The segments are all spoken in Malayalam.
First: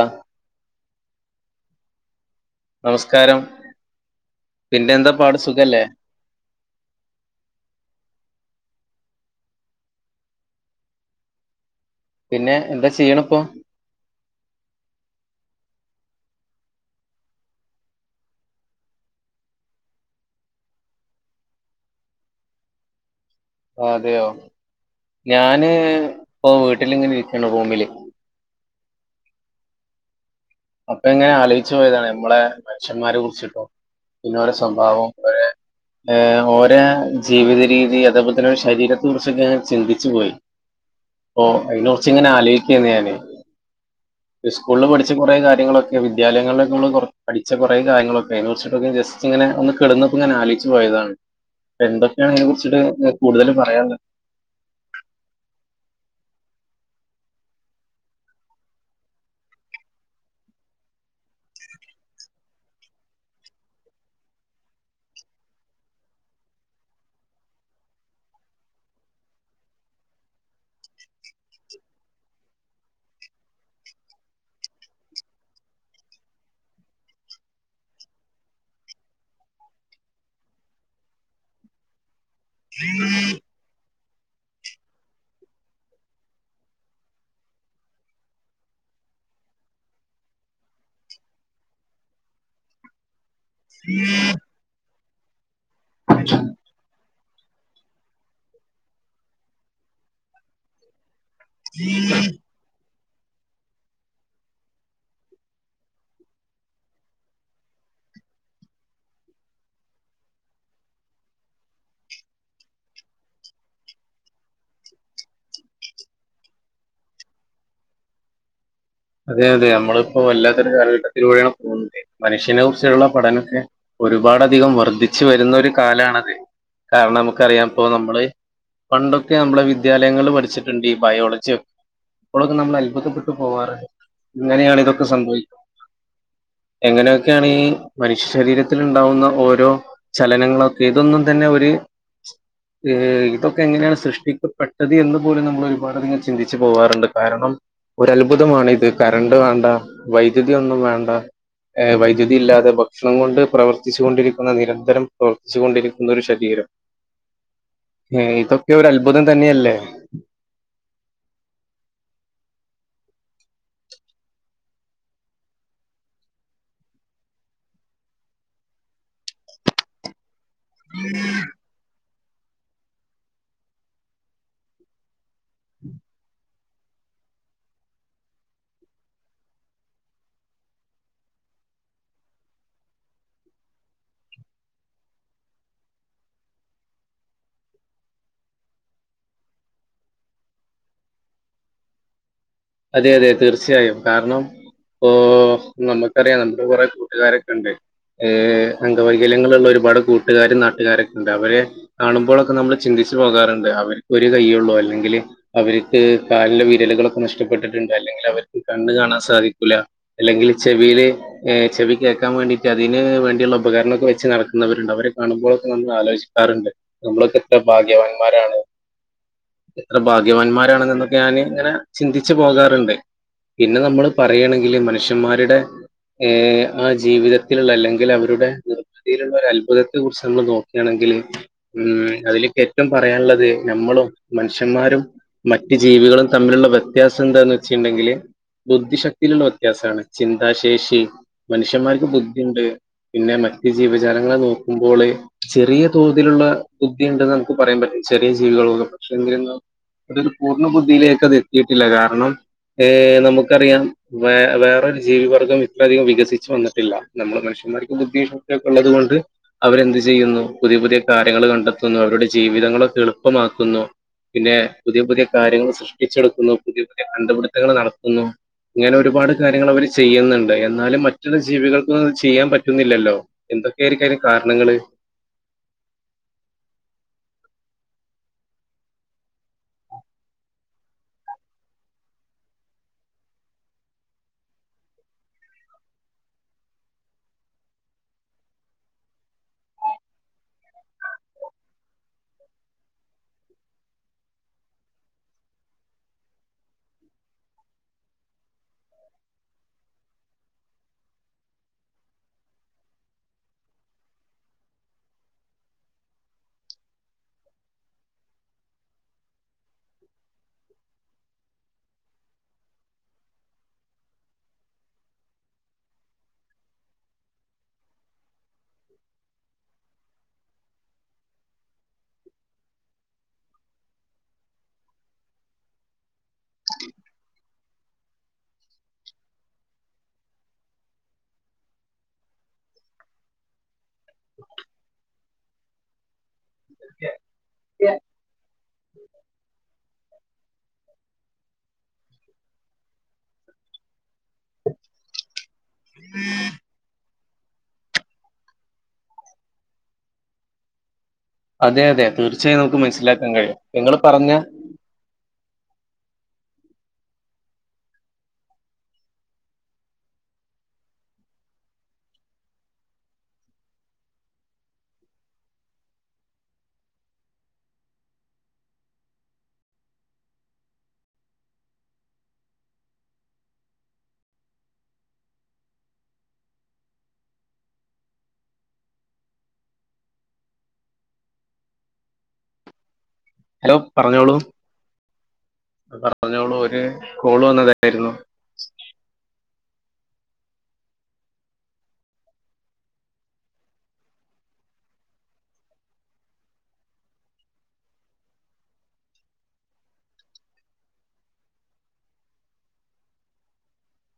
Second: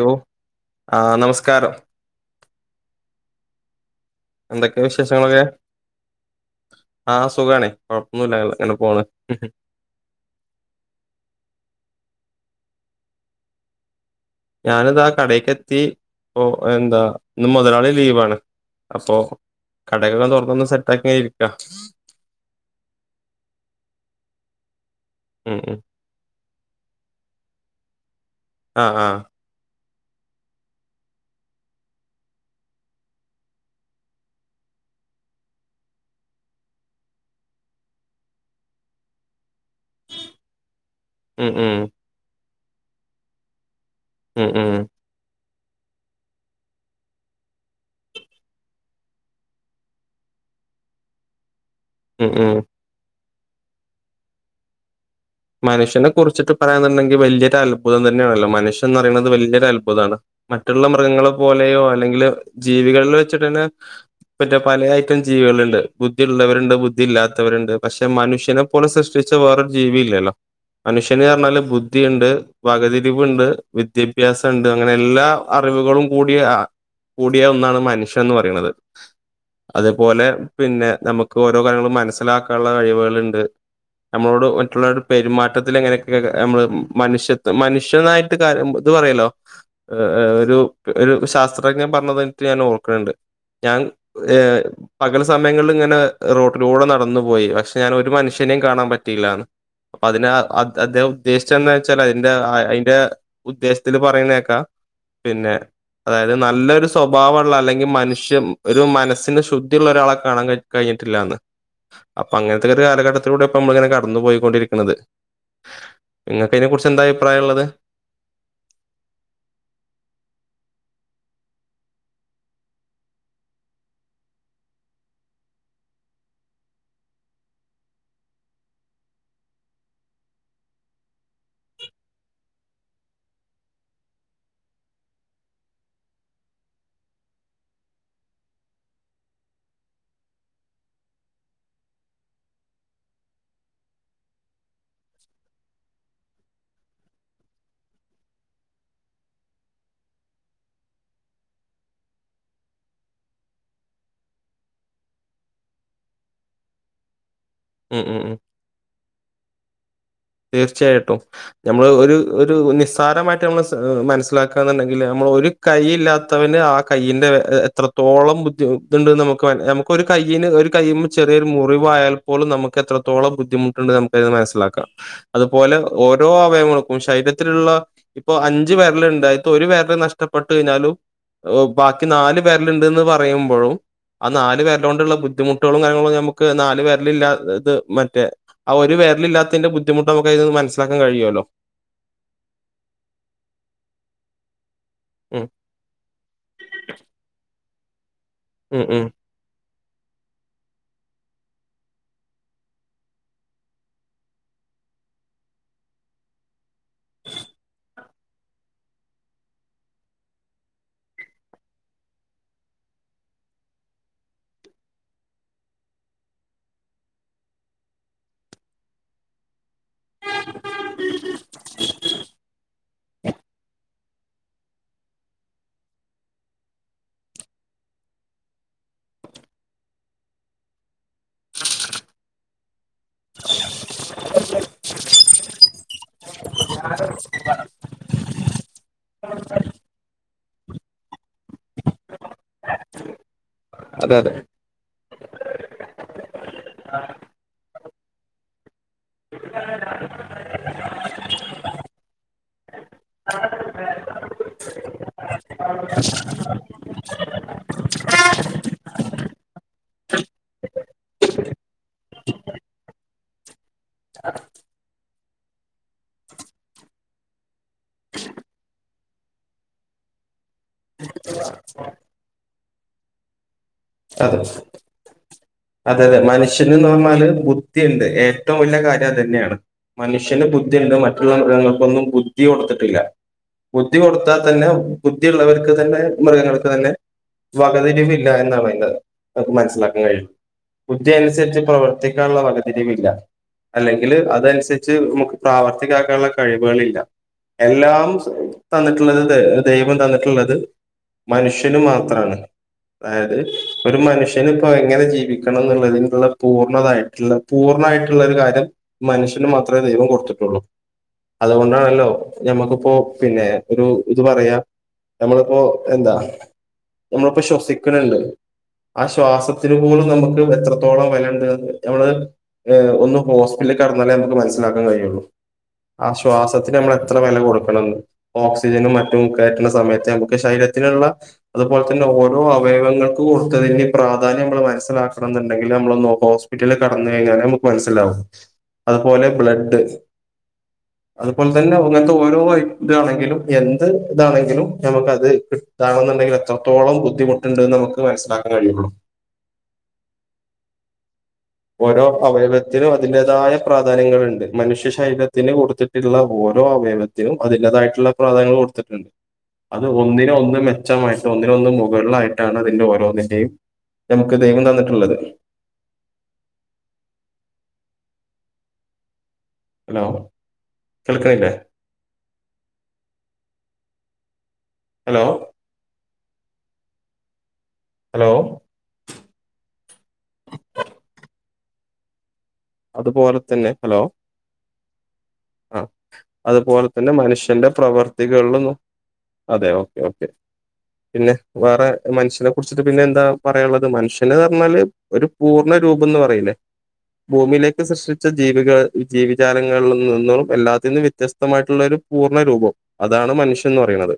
ആ ആഹ് നമസ്കാരം നമസ്കാരം എന്തൊക്കെ പിന്നെന്താപ്പാട് സുഖല്ലേ ആഹ് സുഖണേ കൊഴപ്പൊന്നുല്ല അങ്ങനെ പോണ് പിന്നെ എന്താ ചെയ്യണ് ഇപ്പോം ഞാനിതാ കടേക്ക് എത്തി ഒ എന്താ ഇന്ന് മൊതലാളി ലീവാണ് അപ്പോ കടകള് തൊറന്നൊന്ന് സെറ്റ് ആക്കി ഇരിക്കാ അതെയോ ഉം ഞാന് ഉം ഇപ്പോ വീട്ടില് ഇങ്ങനെ ഇരിക്കാണ് റൂമില് ആഹ് ആഹ് അപ്പ ഇങ്ങനെ ആലോചിച്ചു പോയതാണ് ഞമ്മളേ മനുഷ്യന്മാരെ കുറിച്ചിട്ടോ പിന്ന ഓര സ്വഭാവോം ഓരെ ഓരാ ജീവിത രീതി അതേപോലെ തന്നെ ശരീരത്തിനക്കുറിച്ചൊക്കെ ഞാൻ ചിന്തിച്ചു പോയി [inaudible] ഓ ഉം ഉം അയിന കുറച്ച് ഇങ്ങനെ ആലോയിക്കേന്ന് ഞാന് ഉം ഉം സ്കൂളില് പഠിച്ച കൊറെ കാര്യ ങ്ങളു ഒക്കെ വിദ്യാലങ്ങളിലൊക്കകൊറ പഠിച്ച കൊറേ കാര്യങ്ങളൊക്കെ അത് വച്ചിട്ടൊക്കെ ജസ്റ്റ് ഇങ്ങനെ ഒന്ന് കെടുന്നപ്പോങ്ങന ആലോയിച്ചു പോയതാണ് ഉം എന്തൊക്കെയാണ് അയിനെ ഉം കുറിച്ചിട്ട് കൂടുതലും പറയാൻ ഉള്ളത് മനുഷ്യനെ കുറിച്ചിട്ട് പറയാന്നുണ്ടെങ്കിൽ വല്ലിയൊരത്ഭുതം തന്നെ ആണല്ലോ മനുഷ്യനെന്ന് പറയണത് വല്യ ഒരത്ഭുതാണ് മറ്റുള്ള മൃഗങ്ങളെ പോലെയോ അല്ലെങ്കില് ജീവികളില് വെച്ചിട്ടന്നേ മറ്റേ പലേ ഐറ്റം ജീവികള്ണ്ട് ബുദ്ധി ഉള്ളവരുണ്ട് ബുദ്ധി ഇല്ലാത്തവരുണ്ട് പക്ഷേ മനുഷ്യനും പോലെ സൃഷ്ടിച്ച വേറൊരു ജീവി ഇല്ലല്ലോ മനുഷ്യന് പറഞ്ഞാല് ബുദ്ധി ഇണ്ട് വകതിരിവുണ്ട് വിദ്യാഭ്യാസൊണ്ട് അങ്ങനെ എല്ലാ അറിവുകളും കൂടി ആഹ് കൂടിയ ഒന്നാണ് മനുഷ്യൻ എന്ന് പറയണത് അതേപോലെ പിന്നെ നമുക്ക് ഓരോ കാര്യങ്ങളും മനസ്സിലാ ക്കാനുള്ള കഴിവുകള് ഇണ്ട് നമ്മളോട് മറ്റുള്ളവര് പെരുമാറ്റത്തില് എങ്ങനെയൊക്കെ ഞമ്മള് മനുഷ്യത്ത്വം മനുഷ്യനായിട്ട് കാര്യം ഇത് പറയലോ ഏ ഒരു ഒരു ശാസ്ത്രജ്ഞൻ പറഞ്ഞതേയിറ്റ് ഞാൻ ഓർക്കണ് ണ്ട് ഞാൻ ഏഹ് പകല് സമയങ്ങളില് ഇങ്ങനെ റോഡിലൂടെ നടന്നു പോയി പക്ഷേ ഞാൻ ഒരു മനുഷ്യനെയും കാണാൻ പറ്റിയില്ലാന്ന് അപ്പ അതിന അദ്ദേഹം ഉദ്ദേശിച്ചെന്ന് വെച്ചാല് അയിന്റ അയിന്റ ഉദ്ദേശത്തില് പറയുന്നേക്കാം പിന്നെ അതായത് നല്ലൊരു സ്വഭാവ ഒള്ള അല്ലെങ്കിൽ മനുഷ്യം ഒരു മനസ്സിന് ശുദ്ധിയുള്ള ഒരാളെ കാണാൻ കഴി കഴിഞ്ഞിട്ടില്ലാന്ന് അപ്പോ അങ്ങനെത്തെരു കാലഘട്ടത്തിലൂടെ ഇപ്പം ഞമ്മളിങ്ങനെ കടന്നു പോയി കൊണ്ടിരി ക്കണത് ഇങ്ങൾക്ക് അയിനെ കുറിച്ച് എന്താ അഭിപ്രായം ഉള്ളത് അതെ അതെയമ്മളിപ്പോ വല്ലാത്തൊരു കാലഘട്ടത്തിലൂടെയാണ് പോവുന്നേ മനുഷ്യന കുറിച്ചുള്ള പടനോക്കെ ഒരുപാട് അധികം വർധിച്ചു വരുന്നൊരു കാലാണത് കാരണം നമുക്കറിയാം ഇപ്പോ നമ്മള് പണ്ടൊക്കെ നമ്മളെ വിദ്യാലയങ്ങള് പഠിച്ചിട്ടുണ്ട് ഈ ബയോളജിയൊക് അപ്പോളൊക്കെ നമ്മള് അത്ഭുതപ്പെട്ടു പോവാറുണ്ട് എങ്ങനെയാണ് ഇതൊക്കെ സംഭവിക്കുന്ന എങ്ങനെ ഒക്കെയാണ് മനുഷ്യ ശരീരത്തിൽ ഉണ്ടാവുന്ന ഓരോ ചലനങ്ങളൊക്കെ ഇതൊന്നും തന്നെ ഒര് ഏ ഇതൊക്കെ എങ്ങനെയാണ് സൃഷ്ടിക്കപ്പെട്ടത് എന്ന് പോലും നമ്മള് ഒരുപാട് അധികം ചിന്തിച്ചു പോവാറുണ്ട് കാരണം ഒരു അത്ഭുതമാണ് ഇത് കറന്റ് വേണ്ട വൈദ്യുതി ഒന്നും വേണ്ട ഏ വൈദ്യുതി ഇല്ലാതെ ഭക്ഷണം കൊണ്ട് പ്രവർത്തിച്ച് കൊണ്ടിരിക്കുന്ന നിരന്തരം പ്രവർത്തിച്ച് കൊണ്ടിരിക്കുന്ന ഒരു ശരീരം ഉം ഉം ഏ ഉം. ഇതൊക്കെ ഒരു അത്ഭുതം തന്നെയല്ലേ തീർച്ചയായിട്ടും നമ്മള് ഒരു ഒരു നിസ്സാരമായിട്ട് നമ്മള് മനസ്സിലാക്കുക എന്നുണ്ടെങ്കില് നമ്മള് ഒരു കൈ ഇല്ലാത്തവന് ആ കയ്യിന്റെ എത്രത്തോളം ബുദ്ധിമുട്ട് ഉണ്ടെന്ന് നമുക്ക് മ നമു ക്ക് ഒരു കയ്യിന് ഒരു കയ്യിമേ ചെറിയൊരു മുറിവായാൽ പോലും നമുക്ക് എത്രത്തോളം ബുദ്ധിമുട്ടുണ്ട് നമുക്കതിൽ നിന്ന് മനസ്സിലാക്കാം അതുപോലെ ഓരോ അവയവങ്ങൾക്കും ശരീരത്തിലുള്ള ഇപ്പൊ അഞ്ച് വെരലുണ്ട്‌ അയിത്ത് ഒരു വെരല് നഷ്ടപ്പെട്ട് കഴിഞ്ഞാലും ബാക്കി നാല് വെരലുണ്ടന്ന് പറയുമ്പോഴും ആഹ് നാല് വിരല് കൊണ്ടുള്ള ബുദ്ധിമുട്ടുകളും കാര്യങ്ങളും നമക്ക് നാല് വെരല് ഇല്ല ഇത് മറ്റേ ആഹ് ഒരു വിരല് ഇല്ലാത്തതിന്റെ ബുദ്ധിമുട്ട് നമുക്ക് അതിൽനിന്ന് മനസിലാക്കാൻ കഴിയുവല്ലോ അതെ അതെ തീർച്ചയായും കാരണം ഓ ഉം നമുക്കറിയാം നമ്മുടെ കുറെ കൂട്ടുകാരൊക്കെ ഉണ്ട് ഉം ഉം അംഗവൈ ഗല്യങ്ങളുള്ള ഒരുപാട് കൂട്ടുകാരും നാട്ടുകാരൊക്കെ ഉണ്ട് അവരെ കാണുമ്പോഴൊക്കെ നമ്മള് ചിന്തിച്ച് പോകാറുണ്ട് അവർക്ക് ഒരു കയ്യേയുള്ളൂ അല്ലെങ്കില് അവർക്ക് കാലിലെ വിരലുകളൊക്കെ നഷ്ടപ്പെട്ടിട്ടുണ്ട് അല്ലെങ്കിൽ അവർക്ക് കണ്ണ് കാണാൻ സാധിക്കൂല അല്ലെങ്കിൽ ചെവിയില് ഏ ചെവി കേക്കാൻ വേണ്ടിട്ട് അതിന് വേണ്ടിയുള്ള ഉപകരണവൊക്കെ വെച്ച് നടക്കുന്നവരുണ്ട് അവരെ കാണുമ്പോഴൊക്കെ നമ്മള് ആലോചി ക്കാറുണ്ട് നമ്മളൊക്കെ എത്ര ഭാഗ്യവാന്മാരാണ് എത്ര ഭാഗ്യവാന്മാരാണ് എന്നൊക്കെ ഞാൻ ഇങ്ങനെ ചിന്തിച്ചു പോകാ റുണ്ട്‌ പിന്നെ നമ്മള് പറയാണെങ്കില് മനുഷ്യന്മാരുടെ ഏ ആ ജീവിതത്തിലുള്ള അല്ലെങ്കിൽ അവരുടെ തിലുള്ള അത്ഭുതത്തെ കുറിച്ച് നമ്മൾ നോക്കുകയാണെങ്കില് ഉം അതിലൊക്കെ കുറ്റം പറയാനുള്ളത് നമ്മളും മനുഷ്യന്മാരും മറ്റ് ജീവികളും തമ്മിലുള്ള വ്യത്യാസം എന്താന്ന് വച്ചിട്ടുണ്ടെങ്കിൽ ബുദ്ധിശക്തിയിലുള്ള വ്യത്യാസമാണ് ചി ന്താശേഷി മനുഷ്യന്മാർക്ക് ബുദ്ധിയുണ്ട് പിന്നെ മറ്റ് അതെ അതെ ജീവജാലങ്ങളെ നോ ക്കുമ്പോള് ചെറിയ തോതിലുള്ള ബുദ്ധിയുണ്ടെന്ന് നമുക്ക് പറയാൻ പറ്റും ചെറിയ ജീവികൾക്കൊക്കെ [unintelligible] [unintelligible] ബുദ്ധിയിലേക്ക് അത് എത്തിയിട്ടില്ല കാരണം ഏ നമുക്കറിയാം വേറൊരു ജീവിവർഗം ഇത്രയധികം വികസിച്ചു വന്നിട്ടില്ല നമ്മള് മനുഷന്മാർക്ക് ബുദ്ധിയും ശക്തിയും ഒക്കെ ഉള്ളത് കൊണ്ട് അവരെന്ത് ചെയ്യുന്നു പുതിയ പുതിയ കാര്യങ്ങൾ കണ്ടെത്തുന്നു അവരുടെ ജീവിതങ്ങളൊക്കെ എളുപ്പമാക്കുന്നു പിന്നെ പുതിയ പുതിയ കാര്യങ്ങള് സൃഷ്ടിച്ചെടുക്കുന്നു പുതിയ പുതിയ കണ്ടുപിടുത്തങ്ങള് നടത്തുന്നു ഇങ്ങനെ ഒരുപാട് കാര്യങ്ങള് അവര് ചെയ്യുന്നുണ്ട് എന്നാലും മറ്റുള്ള ജീവികൾക്കൊന്നും ചെയ്യാൻ പറ്റുന്നില്ലല്ലോ എന്തൊക്കെ ആയിരിക്കും അതിന് അതെ കാരണങ്ങള് അതെ അതെ മനുഷ്യന് എന്ന് പറഞ്ഞാല് ബുദ്ധിയുണ്ട് ഏറ്റവും വലിയ കാര്യം അ തന്നെയാണ് മനുഷ്യന് ബുദ്ധിയുണ്ട് മറ്റുള്ള മൃഗങ്ങൾക്കൊന്നും ബുദ്ധി കൊടുത്തിട്ടില്ല ബുദ്ധി കൊടുത്താൽ തന്നെ ബുദ്ധിയുള്ളവർക്ക് തന്നെ മൃഗങ്ങൾക്ക് തന്നെ വകതിരിവില്ല എന്നാണ് അതിന്റെ നമുക്ക് മനസ്സിലാക്കാൻ കഴിയുന്നത് ബുദ്ധി അനുസരിച്ച് പ്രവർത്തിക്കാനുള്ള വകതിരിവില്ല അല്ലെങ്കില് അതനുസരിച്ച് നമുക്ക് പ്രാവർത്തികം ആക്കാനുള്ള കഴിവുകളില്ല എല്ലാം തന്നിട്ടുള്ളത് ദൈവം തന്നിട്ടുള്ളത് മനുഷ്യന് മാത്രമാണ് അതായത് ഒരു മനുഷ്യന് ഇപ്പോ എങ്ങനെ ജീവിക്കണം എന്നുള്ളതിനുള്ള പൂർണ്ണതായിട്ടുള്ള പൂർണ്ണമായിട്ടുള്ള ഒരു കാര്യം മനുഷ്യന് മാത്രമേ ദൈവം കൊടുത്തിട്ടുള്ളൂ അതുകൊണ്ടാണല്ലോ ഞമ്മക്കിപ്പോ പിന്നെ ഒരു ഇത് പറയാ നമ്മളിപ്പോ എന്താ നമ്മളിപ്പോ ശ്വസിക്കണല്ലേ ആ ശ്വാസത്തിനു പോലും നമുക്ക് എത്രത്തോളം വില ഉണ്ട് നമ്മള് ഒന്ന് ഹോസ്പറ്റലിൽ കിടന്നാലേ നമക്ക് നസിലാക്കാൻ കഴിയുള്ളൂ ആ ശ്വാസത്തിന് നമ്മൾ എത്ര വില കൊടുക്കണംന്ന് ഓക്സിജനും മറ്റും കയറ്റുന്ന സമയത്ത് നമുക്ക് ശരീരത്തിനുള്ള അതുപോലെ തന്നെ ഓരോ അവയവങ്ങൾ കൊടുത്തതിന്റെ പ്രാധാന്യം നമ്മൾ മനസ്സിലാക്കണംന്ന് ഉണ്ടെങ്കിൽ നമ്മൾ ഒന്ന് ഹോ വീട്ടിൽ കടന്ന് കഴിഞ്ഞാലേ നമുക്ക് മനസ്സിലാവും അതുപോലെ ബ്ലഡ് അതുപോലെ തന്നെ അങ്ങനത്തെ ഓരോ ഇത് ആണെങ്കിലും എ ത് ഇതാണെങ്കിലും നമുക്ക് അത് കിട്ടാണെന്നുണ്ടെങ്കിൽ എത്രത്തോളം ബുദ്ധിമുട്ടുണ്ട്ന്ന് നമുക്ക് മസ്സിലാക്കാൻ കഴിയുള്ളൂ അതെ ഓരോ അതെ തീർച്ചയായും നമുക്ക് അവയവത്തിനും അതിന്റെ മനസ്സിലാക്കാൻ തായ കഴിയും നിങ്ങൾ പറഞ്ഞ പ്രാധാന്യങ്ങളുണ്ട് മനുഷ്യ ശരീര ത്തിന് കൊടുത്തിട്ടുള്ള ഓരോ അവയവത്തിനും അതിന്റേതായിട്ടുള്ള പ്രാധാന്യ കൊടുത്തിട്ടുണ്ട് അത് ഒന്നിനോന് ഒന്ന് മെച്ചമായിട്ട് ഒന്നിന ഒന്ന് മുകളിലായിട്ടാണ് അതിന്റെ ഓരോന്നിന്റെയും നമുക്ക് ദൈവം തന്നിട്ടുള്ളത് ഹലോ കേൾക്കണ്ല്ലേ ഹലോ ഹലോ അതുപോലെ ഹലോ പറഞ്ഞോളൂ ആ പറഞ്ഞോളൂ ഒരു അതുപോലെ തന്നെ കോള് മനുഷ്യന്റെ വന്നതായിരുന്നു പ്രവർത്തികളിലും അതെ ഓക്കെ ഓക്കേ പിന്നെ വേറെ മനുഷ്യനെ കുറിച്ചിട്ട് പിന്നെ എന്താ പറയാനുള്ളത് മനുഷ്യന് പറഞ്ഞാല് ഒരു പൂർണ്ണ രൂപംന്ന് പറയൂലേ ഭൂമിയിലേക്ക് സൃഷ്ടിച്ച ജീവികൾ ജീവിജാലങ്ങളിൽ നിന്നും എല്ലാത്തിൽ നിന്നും വ്യത്യസ്ത- വിത്യസ്തമായിട്ടുള്ള ഒരു പൂർണ്ണരൂപം അതാണ് മനുഷ്യൻ എന്ന് പറയുന്നത്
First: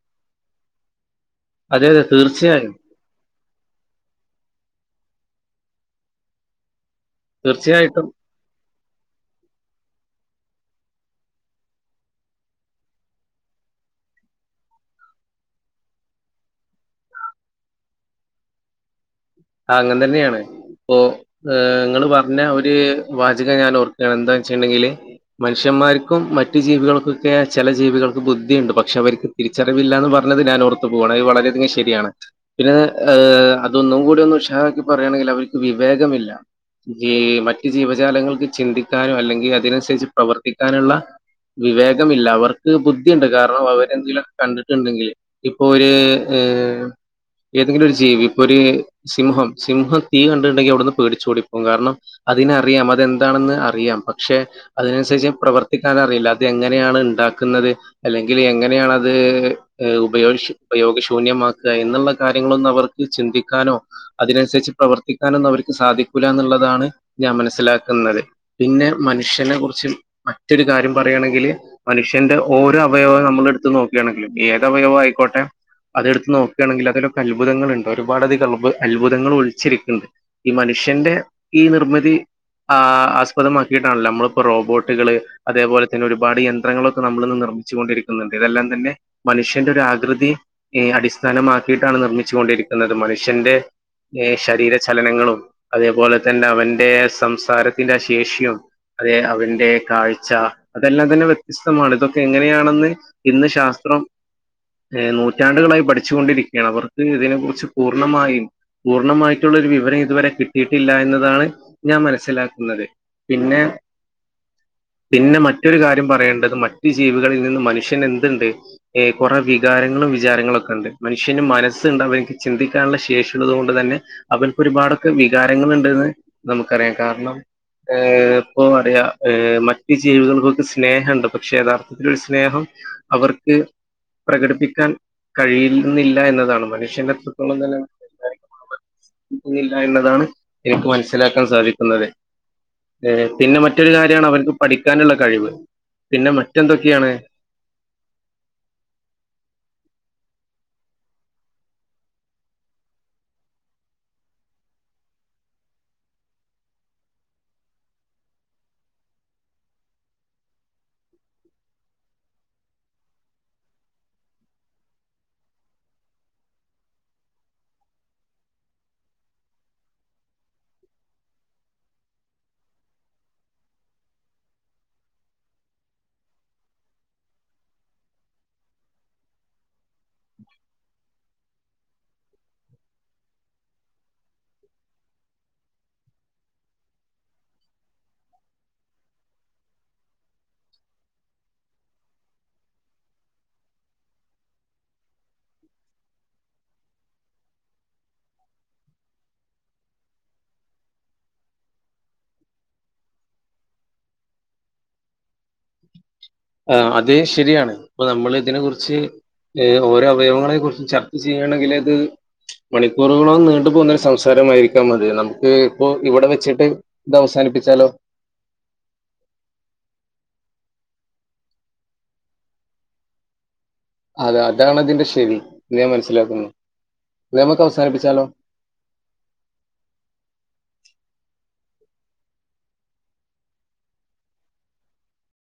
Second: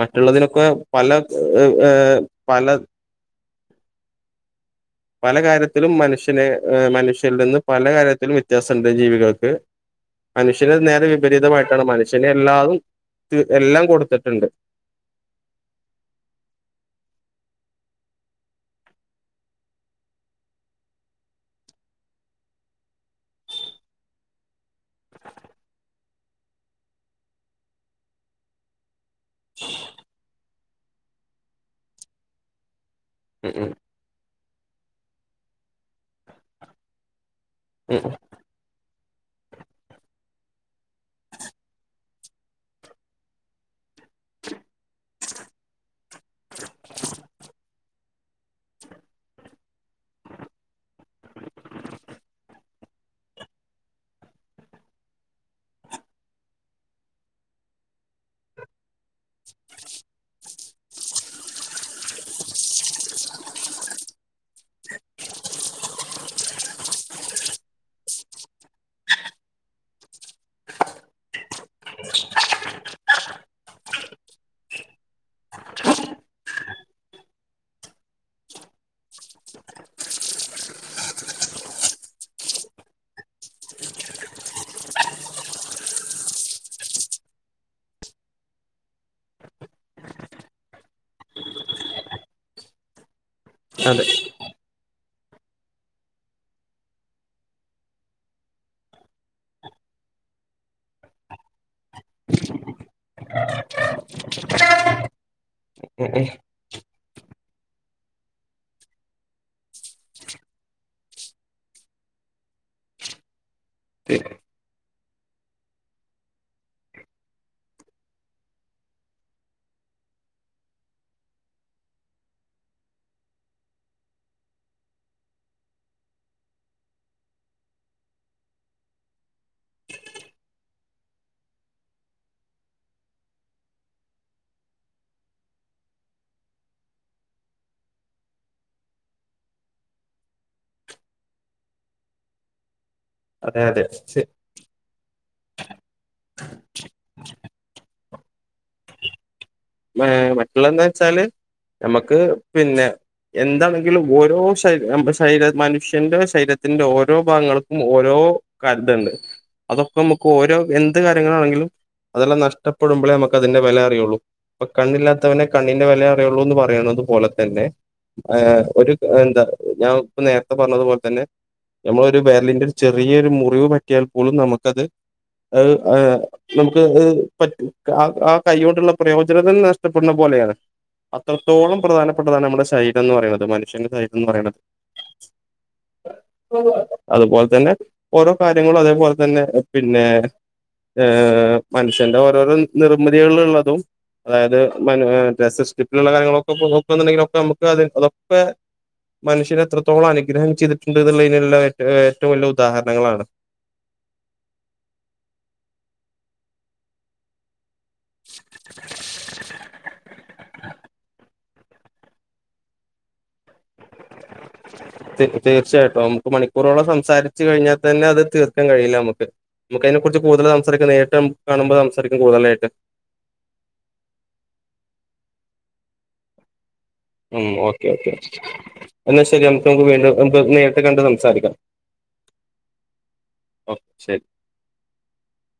മറ്റുള്ളതിനൊക്കെ പല അതെ ഏ അതെ പല തീർച്ചയായും പല കാര്യത്തിലും മനുഷ്യനെ മനുഷ്യ- ൽ നിന്ന് പല തീർച്ചയായിട്ടും കാര്യത്തിലും വ്യത്യാസംമുണ്ട് ജീവികൾക്ക് മനുഷ്യന് നേരെ വിപരീതമായിട്ടാണ് മനുഷ്യനെ എല്ലാതും എല്ലാം കൊടുത്തിട്ടുണ്ട്. ആ അങ്ങൻ തന്നെയാണ് അപ്പൊ നിങ്ങള് പറഞ്ഞ ഒര് വാചകം ഞാൻ ഓർക്കുകയാണ് എന്താ വെച്ചിട്ടുണ്ടെങ്കില് മനുഷ്യന്മാർക്കും മറ്റു ജീവികൾക്കും ഒക്കെ ചില ജീവികൾക്ക് ബുദ്ധിയുണ്ട് പക്ഷെ അവർക്ക് തിരിച്ചറിവില്ലാന്ന് പറഞ്ഞത് ഞാൻ ഓർത്തു പോകയാണ് അത് വളരെയധികം ശരിയാണ് പിന്നെ ഉം ഏഹ് ഉം അതൊന്നും കൂടി ഉഷാറാക്കി പറയാണെങ്കിൽ അവർക്ക് വിവേകമില്ല ഈ മറ്റ് ഉം ജീവജാലങ്ങൾക്ക് ചിന്തി- ക്കാനോ അല്ലെങ്കിൽ അതിനനുസരിച്ച് പ്രവർത്തിക്കാനുള്ള വിവേകമില്ല അവർക്ക് ബുദ്ധിയുണ്ട് കാരണം അവ- എന്തെങ്കിലും ഒക്കെ കണ്ടിട്ടുണ്ടെങ്കിൽ ഇപ്പൊ ഒരു ഏതെങ്കിലും ഒരു ജീവി ഒരു സിംഹം സിംഹം തീ കണ്ടിട്ടുണ്ടെങ്കി അവിടുന്ന് പേടിച്ച് ഓടിപ്പോകും കാരണം അതിനറിയാം അതെന്താണെന്ന് അറിയാം പക്ഷെ- അതിനുസരിച്ച് പ്രവർത്തിക്കാൻ അറിയില്ല അത് എങ്ങനെയാണ് ഉണ്ടാക്കുന്നത് അല്ലെങ്കിൽ എങ്ങനെയണ അത് ഉപയോഗ ഉപയോഗശൂന്യമാക്കുക എന്നുള്ള കാര്യങ്ങളൊന്ന് അവർക്ക് ചിന്തിക്കാനോ അതിനനുസരിച്ച് പ്രവർത്തിക്കാനൊന്നും അവർക്ക് സാധിക്കില്ല എന്നുള്ളതാണ് ഞാൻ മനസ്സിലാക്കുന്നത്. പിന്നെ മനുഷ്യനെ കുറിച്ച് മറ്റൊരു കാര്യം പറയാണെങ്കില്- മനുഷ്യന്റെ ഓരോ അവയവവും നമ്മൾ എടുത്ത- നോക്കുകയാണെങ്കിലും, ഏത് അവയവം ആയിക്കോട്ടെ- അതെടുത്ത് നോക്കുകയാണെങ്കിൽ അതിലൊക്കെ അത്ഭുതങ്ങളുണ്ട് ഒരുപാട് അത്- അത്ഭുതങ്ങൾ ഒഴിച്ചിരിക്കുന്നുണ്ട്. ഈ മനുഷ്യന്റെ ഈ നിർമ്മിതി- ആ ആസ്പദമാക്കിയിട്ടാണല്ലോ, നമ്മളിപ്പോൾ റോബോട്ടുകള്- അതേപോലെ തന്നെ ഒരുപാട് യന്ത്രങ്ങളൊക്കെ നമ്മളിന്ന്- നിർമ്മിച്ചു കൊണ്ടിരിക്കുന്നുണ്ട്. ഇതെല്ലാം തന്നെ- മനുഷ്യന്റെ ഒരു ആകൃതി അടിസ്ഥാനമാക്കിയിട്ടാണ്- നിർമ്മിച്ചു കൊണ്ടിരിക്കുന്നത്. മനുഷ്യന്റെ- അതെ ഏ ശരീര ചലനങ്ങളും, അതേപോലെ തന്നെ അവന്റെ- സംസാരത്തിന്റെ ശേഷിയും, അതെ അവന്റെ കാഴ്ച, അതെല്ലാം തന്നെ വ്യത്യസ്തമാണ്. ഇതൊക്കെ എങ്ങനെയാണെന്ന- ഇന്ന് ശാസ്ത്രം ഏ നൂറ്റാണ്ടുകളായി- ഉം ഉം പഠിച്ചുകൊണ്ടിരിക്കുകയാണ്, അവർക്ക് ഇതിനെ കുുറിച്ച്- പൂർണ്ണമായും, പൂർണ്ണമായിട്ടുള്ള ഒരു വിവരം- ഇതുവരെ കിട്ടിയിട്ടില്ല- എന്നതാണ് ഞാൻ മനസ്സിലാക്കുന്നത്. പിന്നെ, പിന്നെ മറ്റൊരു കാര്യം പറയേണ്ടത്, മറ്റ് ജീവികളിൽ നിന്ന് മനുഷ്യൻ എന്തുണ്ട്? ഏ കുറെ വികാരങ്ങളും, വിചാരങ്ങളും, ഒക്കെ ഉണ്ട് മനുഷ്യന് മനസ്സ്ണ്ട് അവനിക്ക്- ചിന്തിക്കാനുള്ള ശേഷി - ള്ളത് കൊണ്ട് തന്നെ അവർക്ക്- ഒരുപാടൊക്കെ വികാരങ്ങൾ- ഉണ്ട്ന്ന് നമുക്ക്റിയാം. കാരണം- ഏ ഇപ്പോന്താ പറയാ മറ്റൂ- ജീവികൾക്കൊക്കെ സ്നേഹമുണ്ട്. പക്ഷേ യഥാർത്ഥ- സ്നേഹം അവർക്ക്- പ്രകടിപ്പിക്കാൻ കഴിയുന്നില്ല- എന്നതാണ് മനുഷ്യന്റെ- അത്രത്തോളം നില. ന്നില്ല എന്നതാണ് എനിക്ക്- മനസ്സിലാക്കാൻ സാധിക്കുന്നത്. ഏ പിന്നെ അതെ അതെ മറ്റൊരു കാര്യമാണ്- അവർക്ക് പഠിക്കാനുള്ള കഴിവ്- പിന്നെ മറ്റെന്തൊക്കെയാണ്? മറ്റുള്ളന്താ വെച്ചാല് നമുക്ക് പിന്നെ- എന്താണെങ്കിലും ഓരോ ശരീര- മനുഷ്യന്റെ ശരീരത്തിന്റെ ഓരോ- ഭാഗങ്ങൾക്കും ഓരോ- അടുത്തുണ്ട്. അതൊക്കെ നമുക്ക് ഓരോ എന്ത് കാര്യങ്ങളാണെങ്കിലും, അതെല്ലാം നഷ്ടപ്പെടുമ്പോഴേ നമുക്ക്- അതിന്റെ വില അറിയുള്ളൂ. ഇപ്പോ കണ്ണില്ലാത്തവനെ കണ്ണിന്റെ, വിലയറിയുള്ളൂന്ന് പറയണ അതുപോലെ തന്നെ. ആ ഒരു എന്താ ഞാൻ ഇപ്പ- നേരത്തെ പറഞ്ഞതുപോലെ തന്നെ. നമ്മള ഒരു വെരലിന്റെ ഒരു- ചെറിയൊരു മുറിവ് പറ്റിയാൽ പോലും നമുക്കത്. നമുക്ക് ആ, പറ്റും ആ, കൈയ്യോണ്ടുള്ള- പ്രയോജനങ്ങൾ നഷ്ടപ്പെടുന്ന പോലെയാണ്. അത്രത്തോളം പ്രധാനപ്പെട്ടതാണ് നമ്മുടെ ശരീരം എന്ന്- പറയുന്നത്, മനുഷ്യന്റെ ശരീരം എന്ന് പറയുന്നത്. [inaudible] അതുപോലെത്തന്നെ ഓരോ- കാര്യങ്ങളും അതേപോലെ തന്നെ പിന്നെ, മനുഷ്യന്റെ ഓരോരോ- നിർമ്മിതികളുള്ളതും. അതായത് ഡ്രസ് സ്റ്റിപ്പിലുള്ള കാര്യങ്ങളൊക്കെ- നോക്കുന്നുണ്ടെങ്കിലൊക്കെ നമുക്ക്- അത് അതൊക്കെ. മനുഷ്യന് എത്രത്തോളം അനുഗ്രഹം ചെയ്തിട്ടുണ്ട് എന്നുള്ളതിനുള്ള ഏറ്റവും വലിയ- ഉദാഹരണങ്ങളാണ്. ആഹാ അത് ശരിയാണ്, അപ്പോ നമ്മൾ ഇതിനെ കുറിച്ച് ഓരോ, അവയവങ്ങളെ കുറിച്ചും ചർച്ച ചെയ- ചെയ്യാണെങ്കിലിത്- മണിക്കൂറുകളോളം നീണ്ട്. പോകുന്നൊരു സംസാരമായിരിക്കാം മതി നമുക്ക്, ഇപ്പോ തീർച്ചയായിട്ടും ഇവിടെ നമുക്ക് വെച്ചിട്ട് മണിക്കൂറോളം ഇത് സംസാരിച്ചു കഴിഞ്ഞാൽ അവസാനിപ്പിച്ചാലോ? തന്നെ അത് തീ- ക്കാൻ കഴിയില്ല നമുക്ക് നമുക്കതിനെ കുറിച്ച് കൂടുതൽ- സംസാരിക്കാം നേട്ടം കാണുമ്പോ- സംസാരിക്കും കൂടുതലായിട്ട്. അതെ അതാണ് അതിന്റെ ശരി- എന്ന് ഞാൻ മനസ്സിലാക്കുന്നു. ഉ ഇത് നമുക്ക് ഓക്കെ, ഓക്കെ അവസാനിപ്പിച്ചാലോ എന്നാ ശരി. നമുക്ക് വീണ്ടും നേരിട്ട് കണ്ട് സംസാരിക്കാം. കൊറച്ച്.